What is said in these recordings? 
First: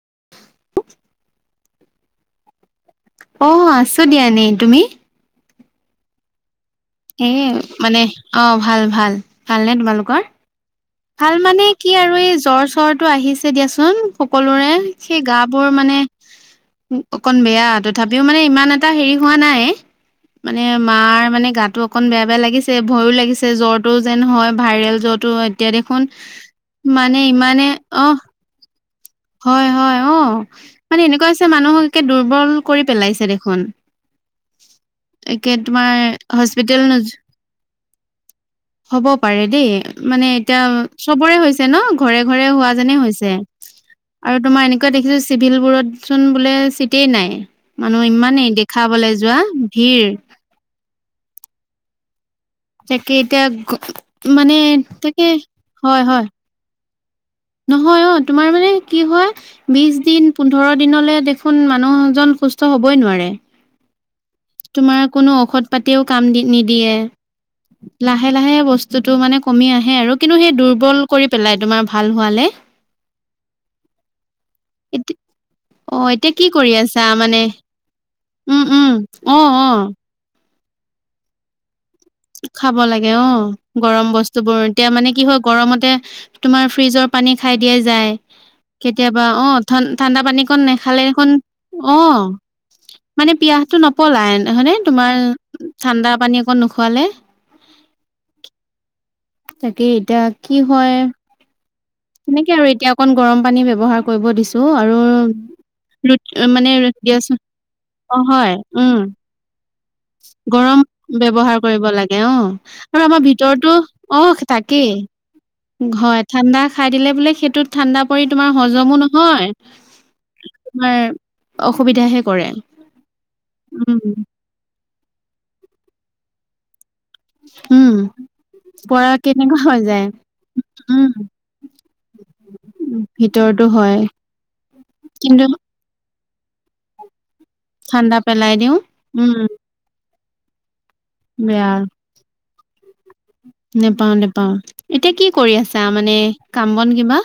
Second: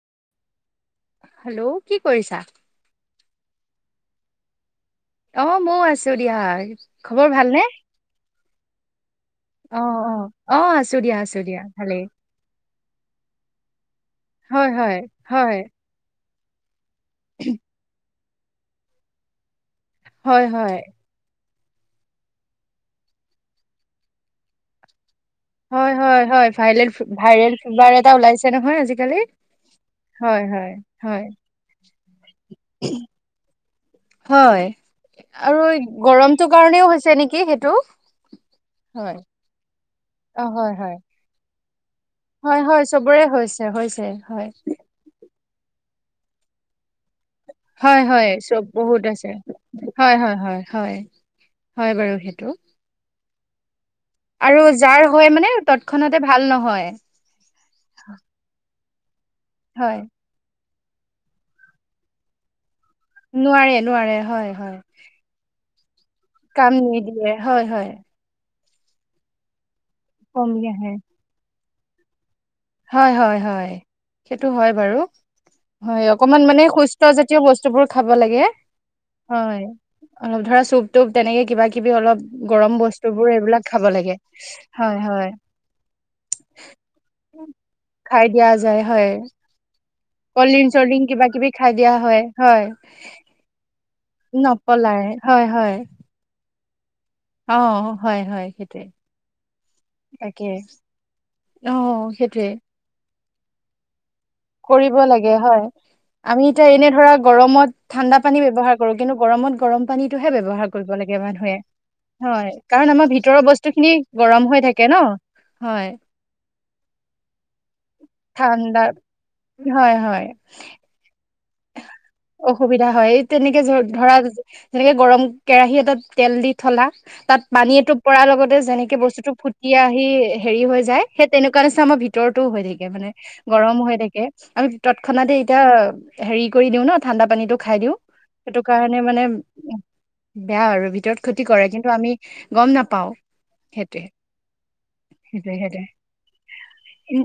[inaudible] Hello কি কৰিছা? অ' আছো দিয়া এনেই। তুমি? অ' ময়ো আছো দিয়াৰ উম মানে অ', ভাল ভাল ভালনে অ অ তোমালোকৰ? অ আছো দিয়া ভাল আছো দিয়া মানে কি ভালেই। আৰু এই জ্বৰ চৰটো আহিছে দিয়াচোন হয় সকলোৰে হয় সেই গা হয় বোৰ মানে। অকন বেয়া তথাপিও মানে ইমান এটা হেৰি হোৱা নাই। হয় মানে হয় মাৰ মানে গাত তো অকন বেয়া বেয়া লাগিছে ভয়ো লাগিছে জ্বৰটো যেন হয় ভাইৰেল জ্বৰটো এতিয়া হয় দেখোন হয় হয় ভাইৰেল মানে ভাইৰেল ইমানে ফিভাৰ এটা অ'। ওলাইছে নহয় আজিকালি। হয় হয় অ' হয় মানে হয় এনেকুৱা আছে মানুহ একে দুৰ্বল কৰি পেলাইছে দেখোন। হয় একে আৰু তোমাৰ গৰমটো হস্পিতেল কাৰণেও নোযো হৈছে নেকি সেইটো। হ'ব হয় পাৰে দেই, মানে অ এতিয়া হয় হয় চবৰে হৈছে। ন ঘৰে, ঘৰে হয় হোৱা হয় যেনে চবৰে হৈছে হৈছে আৰু হয় তোমাৰ এনেকুৱা দেখিছো চিভিল বোৰত সোন বোলে নাই, হয় মানুহ হয় ইমানেই চব বহুত দেখাবলৈ আছে যোৱা ভিৰ হয় হয় হয় হয় হয়, বাৰু। সেইটো তাকে এতিয়া মানে আৰু যাৰ তাকে হয় মানে হয়, তৎক্ষণাতে হয়। ভাল নহয় নহয় অ' তোমাৰ মানে কি হয় হয় বিশ দিন, পোন্ধৰ দিনলে, দেখোন মানুহজন সুস্থ নোৱাৰে, নোৱাৰে। হয় হয় তোমাৰ কোনো ঔষধ পাতিও কাম দি নিদিয়ে লাহে লাহে বস্তু বস্তুটো মানে কমি আহে আৰু কিন্তু সেই কমি আহে দুৰ্বল কৰি পেলাই তোমাৰ ভাল হোৱালে। হয়, হয়, হয়, সেইটো হয়, বাৰু। অ হয়, এতিয়া অকমান কি মানে কৰি সুস্থ আছা মানে জাতীয় বস্তুবোৰ খাব লাগে। উম উম অ' হয় অ'। অলপ ধৰা চুপ, তুপ তেনেকে কিবা কিবি অলপ গৰম খাব লাগে বস্তুবোৰ অ, এইবিলাক খাব গৰম লাগে বস্তু বোৰ, এতিয়া মানে কি হয় গৰমতে তোমাৰ ফ্ৰিজৰ পানী খাই। দিয়া যায়, খাই দিয়া যায় হয় কেতিয়াবা অ, ঠাণ্ডা কল্ড পানীকণ ড্ৰিংক চল্ড ড্ৰিংক নেখালে কিবা কিবি খাই দিয়া হয় অ' হয় মানে পিয়াহটো নপলাই হয়নে নপলাই হয় তোমাৰ হয় ঠাণ্ডা পানী অকণ নোখোৱালে। অ' হয়, হয়। তাকে এতিয়া তাকে কি হয়। অ সেইটোৱে সেনেকে আৰু এতিয়া অকণ গৰম পানী ব্যৱহাৰ কৰিব দিছোঁ কৰিব আৰু লাগে হয় ৰুট আমি এতিয়া মানে এনে ধৰা দিয়াচোন গৰমত অ ঠাণ্ডা পানী হয় ব্যৱহাৰ কৰো। উম কিন্তু গৰমত গৰম পানীতটোহে ব্যৱহাৰ গৰম কৰিব লাগে মানুহে ব্যৱহাৰ কৰিব লাগে অ' হয় কাৰণ আৰু আমাৰ ভিতৰৰ বস্তু ভিতৰতো খিনি অ' গৰম হৈ থাকে তাকেই। ন হয়, ঠাণ্ডা খাই দিলে বোলে সেইটোত ঠাণ্ডা পৰি তোমাৰ ঠাণ্ডা হজমো নহয়, হয় হয় তোমাৰ অসুবিধাহে কৰে, অসুবিধা হয় এই তেনেকে ধ ধৰা উম। যেনেকে গৰম কেৰাহী এটাত তেল দি থলা তাত পানী উম এটোপ পৰাৰ লগতে যেনেকে পৰা বস্তুতটো কেনেকুৱা ফুটি হৈ আহি যায় হেৰি হৈ যায়। উম সেই তেনেকুৱা নিচিনা মই ভিতৰতো হৈ থাকে মানে ভিতৰতো গৰম হৈ হয় থাকে আমি তৎক্ষণাতে কিন্তু এতিয়া হেৰি কৰি দিও ন ঠাণ্ডা পানীটো খাই দিও ঠাণ্ডা পেলাই সেইটো দিওঁ কাৰণে মানে উম বেয়া আৰু ভিতৰত ক্ষতি কৰে বেয়া কিন্তু আমি গম নাপাও। নেপাও, নেপাওঁ এতিয়া কি সেইটোৱে কৰি আছা সেইটোৱে মানে কাম বন কিবা? উম,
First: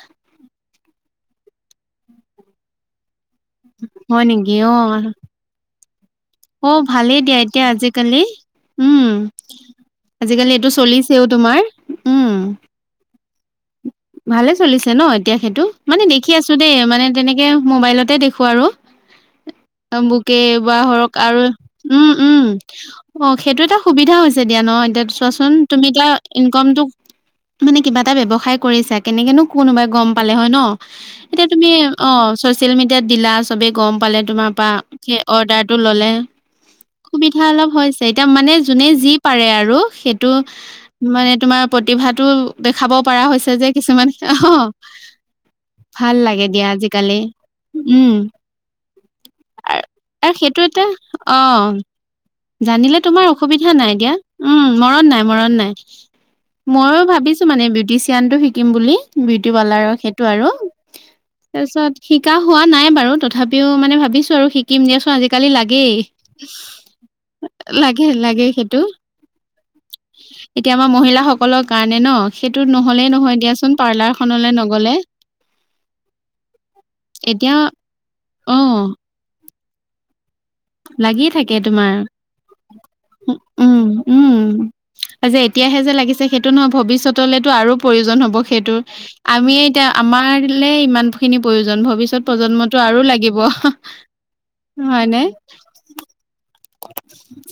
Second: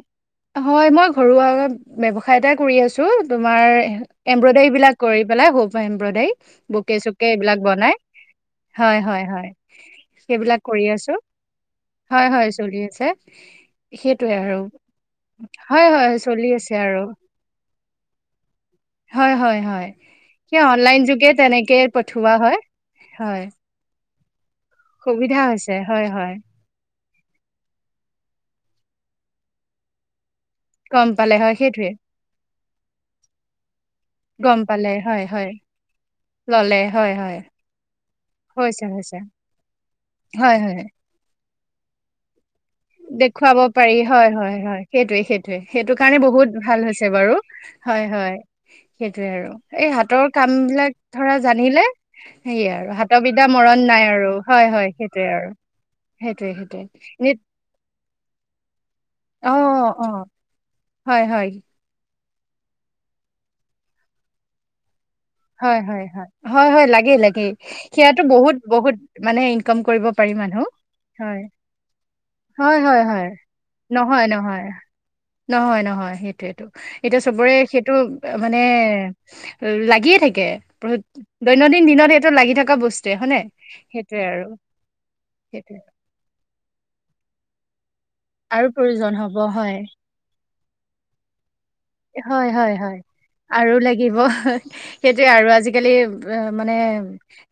হয়, মই ঘৰুৱা ব্যৱসায় এটা কৰি আছোঁ তোমাৰ হয় নেকি এম্ব্ৰইডাৰী অ বিলাক কৰি পেলাই হ'ব। অম্বডাই অ বুকে ভালেই চুকে দিয়া এইবিলাক এতিয়া বনাই আজিকালি হয় উম হয়। আজিকালি সেইবিলাক এইটো কৰি আছো, চলিছেও তোমাৰ হয়, উম হয়, চলি আছে। সেইটোৱে ভালে আৰু চলিছে ন এতিয়া সেইটো হয় মানে হয় দেখি চলি আছো আছে দেই আৰু মানে তেনেকে মোবাইলতে দেখো আৰু হয় হয় হয় বুকে সেই বা অনলাইন হৰক যোগে আৰু তেনেকে উম - পঠোৱা উম হয় অ, হয় সেইটো এটা সুবিধা হৈছে দিয়া ন এতিয়া সুবিধা চোৱাচোন হৈছে তুমি হয় এতিয়া হয় ইনকামটো শুনি কিবা এটা ব্যৱসায় কৰিছা কেনেকেনো কোনোবাই গম। পালে হয় ন গম পালে এতিয়া হয় তুমি সেইটোৱে অ চচিয়েল মিডিয়াত দিলা চবে গম পালে তোমাৰ গম পৰা। পালে হয় হয় অৰ্ডাৰটো ল'লে। ললে হয় হয় সুবিধা অলপ হৈছে এতিয়া মানে হৈছে যোনে যি হৈছে পাৰে আৰু সেইটো হয় হয় মানে তোমাৰ প্ৰতিভাতো দেখাব পৰা হৈছে। পঠাব যে পাৰি কিছুমান অ সেইটোৱে সেইটোৱেই হয় হয় সেইটো ভাল কাৰণে লাগে বহুত দিয়া ভাল হৈছে আজিকালি বাৰু সেইটোৱে সেইটোৱেই উম হয় হয়। সেইটোয়ে আৰু এই হাতৰ আৰু কাম সেইটো এটা বিলাক ধৰা অ জানিলে সে আৰু জানিলে তোমাৰ হাতৰবিধা অসুবিধা মৰা, উম মৰণ মৰণ নাই সেইটোৱে সেইটোৱে মইও এনে ভাবিছোঁ সেইটো কাৰণে বিউটিচিয়ান জ্ঞানটো শিকিম বুলি অ বিউটি পাৰ্লাৰক অ সেইটো আৰু, হয় হয় তাৰপিছত শিকা হোৱা নাই বাৰু তথাপিও মানে ভাবিছো আৰু শিকিম দিয়াচোন, আজিকালি হয় লাগেই হয় হয় লাগে লাগে লাগে সেয়াটো লাগে বহুত সেইটো বহুত ইনকম কৰিবলৈ, এতিয়া আমাৰ মহিলাাসকলৰ কাৰণে ন সেইটো ন'। হয় হয় নহ'লেই হয় নহয় দিয়াচোন নহয় পাৰ্লাৰখনলৈ নহয় নগ'লে। নহয়, নহয় সেইটোয়েইটো এতিয়া চবৰে সেইটো অ মানে। লাগি লাগিয়ে থাকে দৈনন্দিন তোমাৰ দিনত সেইটো লাগি থকা বস্তুৱে হয়নে উম সেইটোয়ে আৰু উম যে সেইটোৱে এতিয়াহে যে লাগিছে সেইটো নহয় ভৱিষ্যত ভবিষ্যতলেতো আৰু প্ৰয়োজন হ'ব আৰু সেইটোৰ প্ৰয়োজন হ'ব আমি হয়। এতিয়া আমাৰলে ইমান খিনি প্ৰয়োজন ভৱিষ্যত হয়, হয়, প্ৰজন্মটো হয় আৰু লাগিব আৰু লাগিব। হয়নে? সেইটোৱে আৰু আজিকালি অ' মানে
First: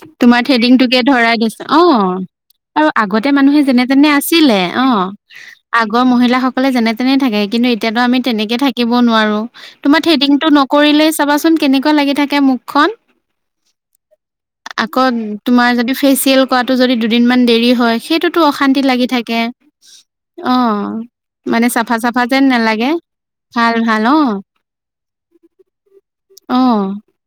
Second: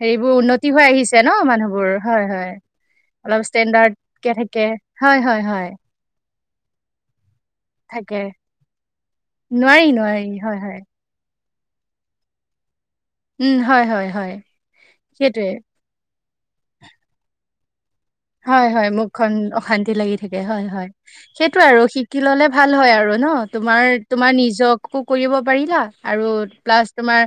হেৰিবোৰ তোমাৰ উন্নতি হৈ থ্ৰেডিংটোকে আহিছে ন ধৰাই দিছে অ মানুহবোৰ হয়-হয়। আৰু আগতে মানুহে যেনে তেনে আছিলে অ' হয়, হয়, হয় আগৰ মহিলাসকলে যেনে তেনে থাকে কিন্তু এতিয়াটো থাকে। আমি তেনেকে থাকিব নোৱাৰো নোৱাৰি, তোমাৰ নোৱাৰি থ্ৰেদিঙটো হয়, হয় নকৰিলে চাবাচোন। মুখখন কেনেকুৱা লাগি থাকে মুখখন উম, হয়, হয়, হয় আকৌ সেইটোৱে। তোমাৰ যদি ফেচ চেল কৰাটো যদি দুদিনমান দেৰি হয় হয় অশান্তি হয় লাগি মুখখন থাকে। অশান্তি লাগি থাকে অ হয় হয় সেইটো মানে আৰু চাফা শিকি চাফা যেন ললে ভাল নালাগে। হয় আৰু। আৰু ন ভাল তোমাৰ ভাল অ তোমাৰ নিজকো কৰিব পাৰিলা আৰু অ প্লাছ তোমাৰ।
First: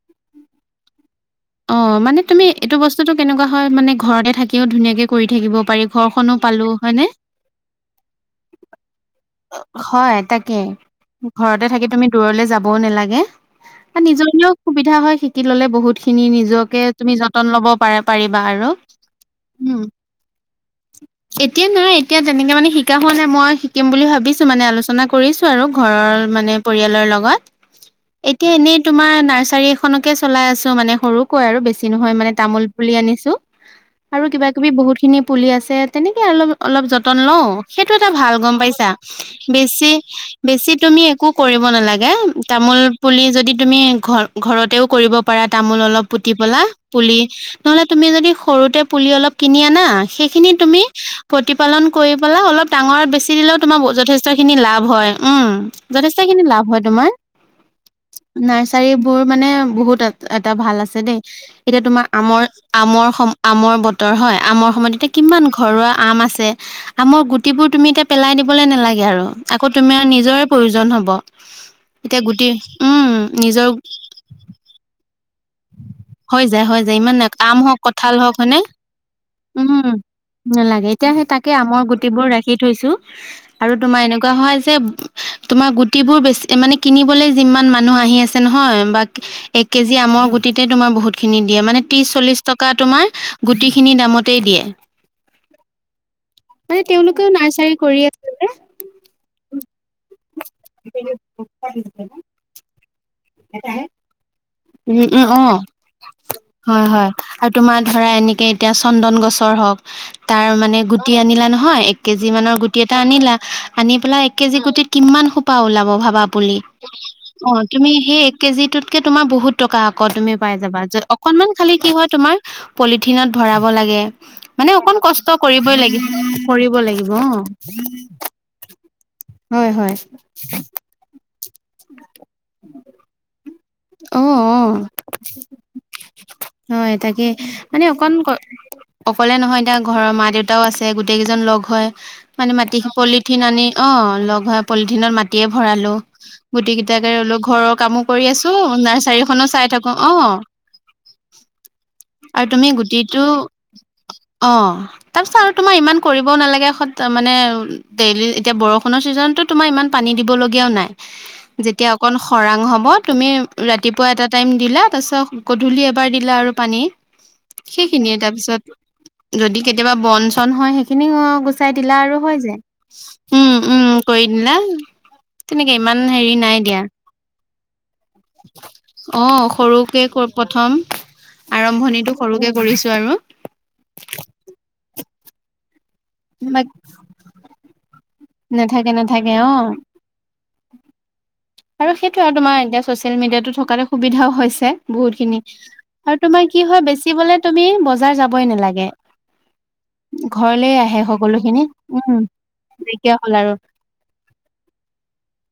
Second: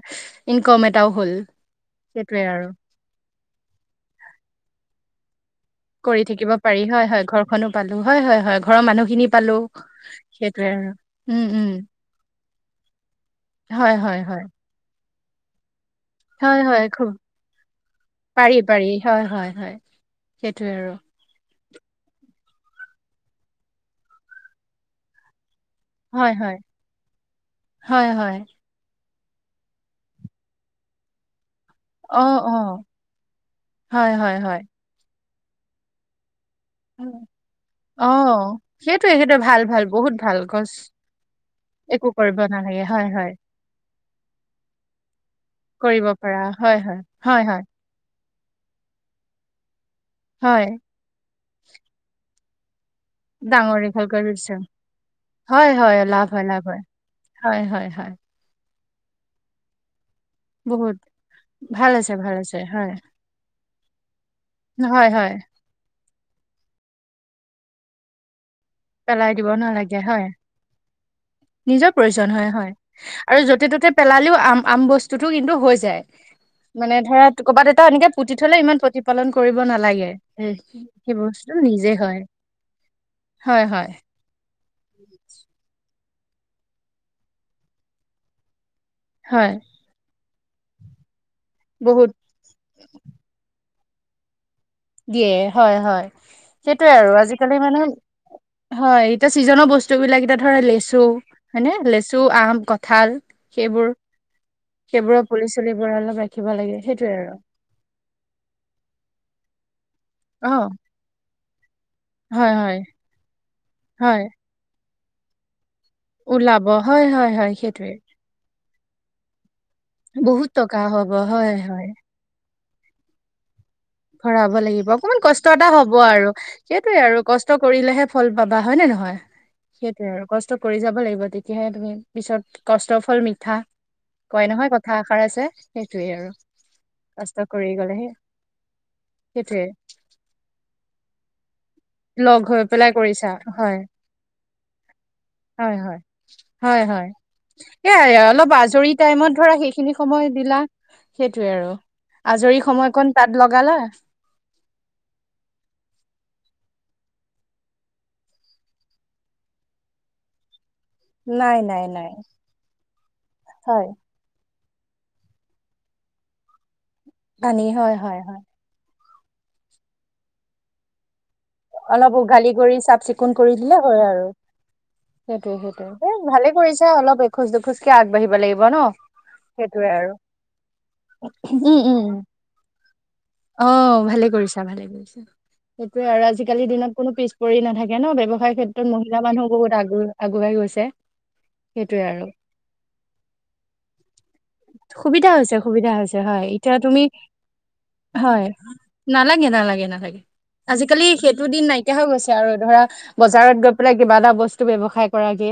ইনক'ম এটাও। হ'ল অ মানে সেইটোৱে তুমি আৰু এইটো বস্তুতটো কেনেকুৱা হয় মানে ঘৰতে থাকিও ধুনীয়াকে কৰি থাকিব পাৰি কৰি ঘৰখনো থাকিব পালো পাৰি হয়নে হয় হয় ঘৰখনো পালো হয় হয় হয় ঘৰৰ মানুহখিনি। পালো হয় তাকে সেইটোৱে আৰু উম উম ঘৰতে থাকি তুমি দূৰলে যাবও নালাগে হয় আৰু হয় হয় নিজৰলৈও সুবিধা হয় শিকি ললে বহুত। খিনি হয় হয় নিজকে খুব তুমি যতন ল'ব পাৰা পাৰিবা পাৰি আৰু পাৰি হয় হয় হয় উম। সেইটোৱে আৰু এতিয়া নাইয় এতিয়া তেনেকে মানে শিকা হোৱা নাই মই শিকিম বুলি ভাবিছো মানে আলোচনা কৰিছো। ঘৰৰ হয় মানে হয় পৰিয়ালৰ লগত হয় হয় এইটো এনেই তোমাৰ নাৰ্চাৰী এখনকে চলাই আছো মানে সৰুকৈ আৰু বেছি। বি নহয় অ মানে অ তামোল পুলি আনিছো হয় আৰু হয় কিবা হয় কিবি বহুত খিনি পুলি আছে তেনেকে অলপ অলপ যতন লওঁ সেইটো অ এটা ভাল গম পাইছা সেইটোৱে সেইটোৱে ভাল ভাল বেছি বহুত ভাল বেছি গছ তুমি একো কৰিব একো নালাগে কৰিব তামোল নালাগে হয় পুলি হয় যদি তুমি। ঘৰতেও কৰিব পাৰা তামোল অলপ কৰিব পুতি পৰা পা হয় হয় পুলি হয় হয় নহলে তুমি। তেনেকৈ যদি সৰুতে পুলি অলপ কিনি আনা সেইখিনি হয় তুমি প্ৰতিপালন কৰি। ডাঙৰ বেছি দিলেও ডাঙৰ তোমাৰ দীঘল কৰি যথেষ্ট দিছে খিনি লাভ হয় উম যথেষ্ট খিনি লাভ হয় তোমাৰ। হয় -হয় -হয় চাৰিবোৰ মানে বহুত আ এটা ভাল বহুত আছে দেই এতিয়া ভাল তোমাৰ আছে ভাল আমৰ আছে হয় আমৰ সম আমৰ বতৰ হয় আমৰ সময়ত হয় এতিয়া কি হয় ইমান ঘৰুৱা আম আছে আমৰ গুটিবোৰ এতিয়া তুমি পেলাই ক'বলে নালাগে আৰু পেলাই দিব আকৌ নালাগে তোমাৰ হয় নিজৰ প্ৰয়োজন হ'ব। নিজৰ এতিয়া প্ৰয়োজন গুটি হয় হয় আৰু য'তে নিজৰ ত'তে পেলালেও আম আম বস্তুতটো কিন্তু হৈ যায়। হৈ যায় হৈ মানে যায় ইমান ধৰা আম কৰ'বাত হওক এটা এনেকে কঁঠাল পুতি হওক থলে হয়নে ইমান প্ৰতিপালন কৰিব উম। নালাগে। নালাগে এতিয়া সেই সেইবোৰ তাকে আমৰ গুটিবোৰ ৰাখি থৈছো হয় আৰু হয় তোমাৰ এনেকুৱা হয় যে তোমাৰ গু গুটিবোৰ বেছি মানে কিনিবলৈ যিমান মানুহ আহি আছে নহয় বা হয় এক কেজি আমৰ গুটি গুটিতে তোমাৰ বহুত খিনি দিয়ে মানে বহুত ত্ৰিশ চল্লিশ টকা তোমাৰ গুটি খিনি দামতেই দিয়ে। দিয়ে হয়-হয়, মানে সেইটোৱে আৰু তেওঁলোকেও আজিকালি নাৰ্চাৰী মানে কৰি আছে যে হয়, এতিয়া চিজনৰ বস্তু বিলাক এতিয়া ধৰা লেচু হয়নে লেচু, আম, কঁঠাল সেইবোৰ সেইবোৰৰ পুলি চুলিবোৰৰ লগত হয়-হয় আৰু তোমাৰ ধৰা এনেকে এতিয়া চন্দন গছৰ হওক তাৰ অ মানে গুটি আনিলা নহয় এক কেজি হয় মানৰ গুটি হয় এটা আনিলা। আনি হয় পেলাই এক কেজি গুটিত কিমান সোপা ওলাব। অ', ভাবা বুলি, ওলাব হয় হয় হয় অ', তুমি সেইটোৱে সেই এক কেজিটোটকে তোমাৰ বহুত টকা আকৌ তুমি বহুত পাই যাবা। টকা হ'ব অকনমান হয় খালি কি হয় তোমাৰ পলিথিনত ভৰা ব লাগে। ভৰাব মানে লাগিব অকণ অকমান কষ্ট এটা কৰিবই হ'ব লাগিব। আৰু কৰিব সেইটোয়ে লাগিব। আৰু অ'। কষ্ট কৰিলেহে ফল পাবা হয় নে নহয়? হয় হয় সেইটোৱে আৰু কষ্ট কৰি যাব লাগিব তেতিয়াহে তুমি পিছত কষ্টৰ ফল মিঠা। অ কয় অ নহয় কথা আষাৰ আছে সেইটোৱে আৰু হয় তাকে কষ্ট কৰি মানে গ'লেহে অকন ক অকলে নহয় সেইটোয়ে এতিয়া ঘৰৰ মা দেউতাও আছে। গোটেই কেইজন লগ হয়, লগ মানে হৈ মাটি পেলাই কৰিছা পলিথিন আনি অ', লগ হয় পলিথিনত মাটিয়ে ভৰালো গুটি কেইটাকে হয়-হয়-হয়-হয়, ৰুলো ঘৰৰ কামো এয়াই কৰি আছো অলপ আজৰি টাইমত নাৰ্চাৰীখনো ধৰা চাই থাকো সেইখিনি অ সময় দিলা সেইটোৱে আৰু আৰু আজৰি তুমি সময়কণ গুটিটো তাত লগালা অ', তাৰ পাছত আৰু তোমাৰ ইমান কৰিবও নালাগে মানে ডেইলি এতিয়া বৰষুণৰ ছিজনতো তোমাৰ ইমান পানী দিবলগীয়াও নাই। নাই নাই যেতিয়া নাই অকন খৰাং হ'ব তুমি হয় ৰাতিপুৱা এটা টাইম দিলা তাৰপিছত গধূলি এবাৰ দিলা আৰু পানী পানী হয় সেইখিনিয়ে হয় তাৰ হয় পিছত যদি কেতিয়াবা বন চন হয় সেইখিনিও আও গুচাই দিলা অলপ আৰু হৈ উঘালি যায়, কৰি চাফ চিকুণ কৰি দিলে হয় উম-উম কৰি আৰু দিলা। সেইটোৱে তেনেকে ইমান সেইটোৱে হেৰি ভালে নাই দিয়া। কৰিছা অলপ এখোজ দুখোজ অ', সৰুকে আৰু প্ৰথম উম উম উম আৰম্ভণিটো সৰুকে কৰিছো আৰু অ', ভালে কৰিছা ভালে কৰিছা সেইটোৱে আৰু আজিকালিৰ বাক দিনত কোনো পিছপৰি নাথাকে ন'। ব্যৱসায়ৰ ক্ষেত্ৰত নাথাকে মহিলা নাথাকে মানুহো অ'। বহুত আগু আগুৱাই গৈছে। আৰু সেইটো আৰু তোমাৰ এতিয়া চচিয়েল মিডিয়াতো থকাটো সুবিধাও হৈছে সুবিধা বহুতখিনি হৈছে সুবিধা হৈছে আৰু তোমাৰ কি এতিয়া হয় তুমি বেচিবলে তুমি বজাৰ হয় যাবই নালাগে। নালাগে ঘৰলেই আহে সকলো সেইবোৰ দিন নাইকিয়া হৈ গৈছে আৰু ধৰা আৰু বজাৰত গৈ পেলাই কিবা এটা বস্তু ব্যৱসায় কৰাগে।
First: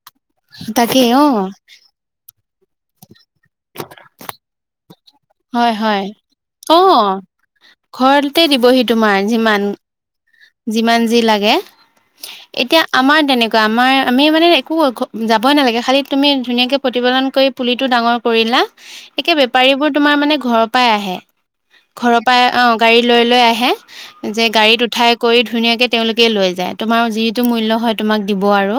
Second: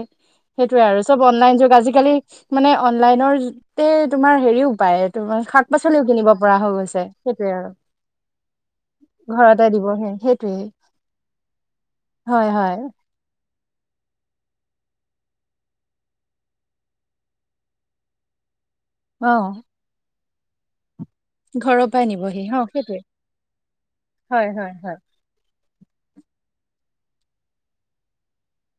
সেইটো তাকে চব অ অনলাইন যোগ আজিকালি মানে অনলাইনৰ গোটেই তোমাৰ হেৰিও পায় তোমাৰ হয় হয় শাক-পাচলিও কিনিব পৰা হৈ অ গৈছে সেইটোৱে আৰু ঘৰতে দিবহি তোমাৰ যিমান ঘৰতে দিবহি সেইটোয়ে যিমান যি লাগে হয় হয় এতিয়া আমাৰ তেনে তেনেকুৱা আমাৰ আমি মানে একো যাবই নালাগে। খালী তুমি ধুনীয়াকে প্ৰতিপালন কৰি পুলিটো ডাঙৰ কৰিলা অ একে বেপাৰী বোৰ তোমাৰ মানে ঘৰৰ পৰাই আহে। পৰাই ঘৰৰ নিবহি পৰা অ, ' গাড়ী সেইটোয়ে লৈ লৈ আহে যে হয় হয় গাড়ীত হয় উঠাই কৰি ধুনীয়াকে তেওঁলোকে লৈ যায়, তোমাৰ যিটো মূল্য হয় তোমাক দিব আৰু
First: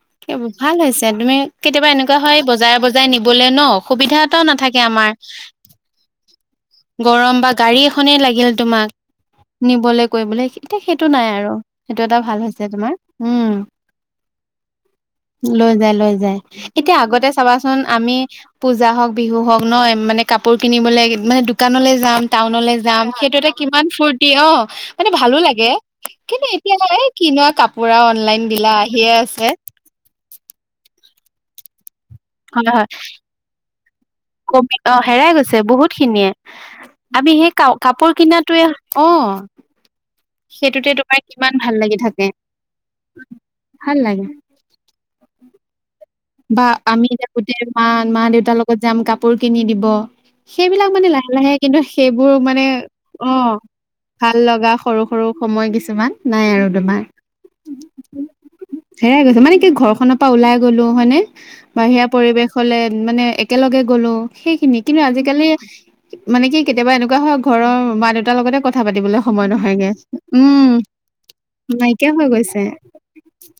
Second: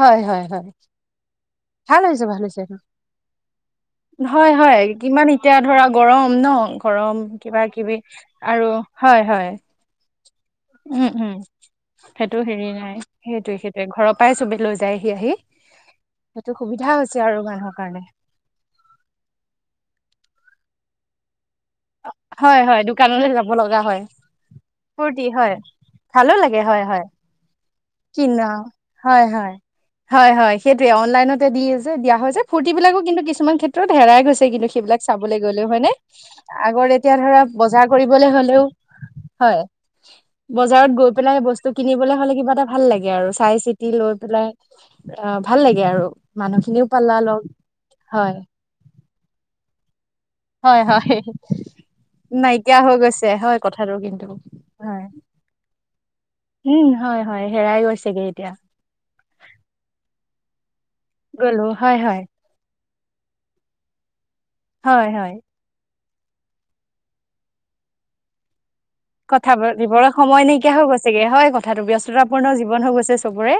হয় হয় হয় ভাল হৈছে, তুমি কেতিয়াবা ভাল এনেকুৱা হৈছে হয় ভাল হৈছে বজাৰে বজাৰে নিবলৈ ন' অসুবিধা এটাও হয় নাথাকে হয় বাকী আমাৰ, কিমান এতিয়া ধৰা গৰম ন গৰম বা কিবা গাড়ী কিবি এখনেই লাগিল আৰু তোমাক হয় হয় নিবলে এতিয়া সেইটো উম নাই উম আৰু সেইটো এটা ভাল হৈছে হেৰি তোমাৰ, নাই উম। সেইটোৱে সেইটোৱে ঘৰৰ পৰাই চবে লৈ যায়হি আহি লৈ যায় লৈ যায়। সেইটো সুবিধা এতিয়া হৈছে আগতে আৰু মানুহৰ চাবাচোন কাৰণে আমি পূজা হওক বিহু হওক ন মানে কাপোৰ কিনিবলে মানে দোকানলৈ যাম হয় টাউনলৈ হয় যাম দোকানলৈ সেইটো এটা যাব লগা কিমান হয় ফূৰ্তি অ' মানে ফূৰ্তি ভালো হয় লাগে। ভালো কিন্তু লাগে এতিয়া হয় নাই হয় কিনত হয় হয় হয় হয় সেইটোৱে অনলাইনতে দি আছে। দিয়া হৈছে যে ফূৰ্ত হয় হয় বিলাকো কিন্তু কিছুমান ক্ষেত্ৰত হেৰাই গৈছে কিন্তু কমি অ সেইবিলাক হেৰাই চাবলৈ গৈছে গ'লেও হয় বহুত নে খিনিয়ে আগতে। এতিয়া আমি ধৰক সেই কা বজাৰ কাপোৰ কৰিবলে হ'লেও, কিনাটোৱে অ হয়। সেইটোতে বজাৰত গৈ তোমাৰ পেলাই কিমান বস্তু ভাল লাগি কিনিবলৈ থাকে হ'লে কিবা এটা। ভাল লাগে আৰু চাই চিতি ভাল লৈ লাগে। পেলাই অ' ভাল লাগে আৰু বা মানুহখিনিও আমি পালা এতিয়া লগ গোটেই মা-মা হয় দেউতাৰ লগত যাম কাপোৰ কিনি দিব। হয় সেইবিলাক মানে হয় লাহে লাহে কিন্তু সেইবোৰ মানে নাইকিয়া হৈ গৈছে অ হয় কথাটো কিন্তু। ভাল লগা সৰু হয় সৰু, সময় কিছুমান নাই আৰু উম তোমাৰ। হয় হয় হেৰাই গৈছেগে এতিয়া হেৰাই গৈছে মানে কি ঘৰখনৰ পৰা ওলাই। মানে গ'লো হয় বাহিৰা হয় পৰিৱেশ হলে মানে একেলগে গ'লো। সেইখিনি কিন্তু হয় হয় আজিকালি মানে কি কেতিয়াবা এনেকুৱা হয় ঘৰৰ মা দেউতাৰ লগতে। কথা পাতিবলৈ সময় কথাবোৰ নহয়গে। দিবৰে সময় উম, নাইকিয়া হৈ গৈছেগে হয় কথাটো ব নাইকিয়া হৈ ব্যস্ততাপূৰ্ণ গৈছে। জীৱন হৈ গৈছে চবৰে।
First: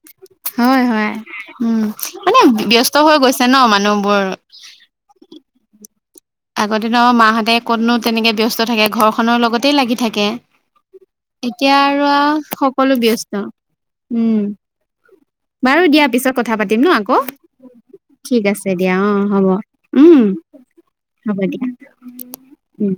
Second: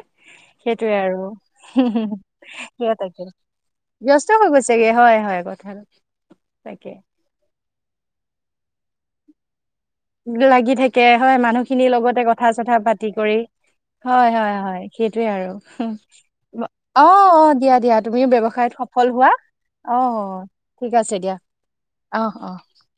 হয়, সেইটোৱে হয়। আৰু। উম, মানে ব্যস্ত হৈ গৈছে ন মানুহবোৰ। ব্যস্ত হৈ গৈছে গে হয় হয় কথাটো। আগৰ তাকে দিনৰ মাহঁতে ক'তনো তেনেকে ব্যস্ত থাকে ঘৰখনৰ লগত। লাগি থাকে হয় মানুহখিনিৰ আৰু লগতে আও কথা চথা সকলো পাতি ব্যস্ত। কৰি। হয় উম, হয় হয় সেইটোয়ে বাৰু দিয়া পিছত কথা আৰু, অ', পাতিম ন আকৌ অ', দিয়া দিয়া তুমিও ঠিক আছে ব্যৱসায়ত দিয়া সফল অ' হোৱা হ'ব। অ উম, ঠিক আছে দিয়া অহ অহ। উম।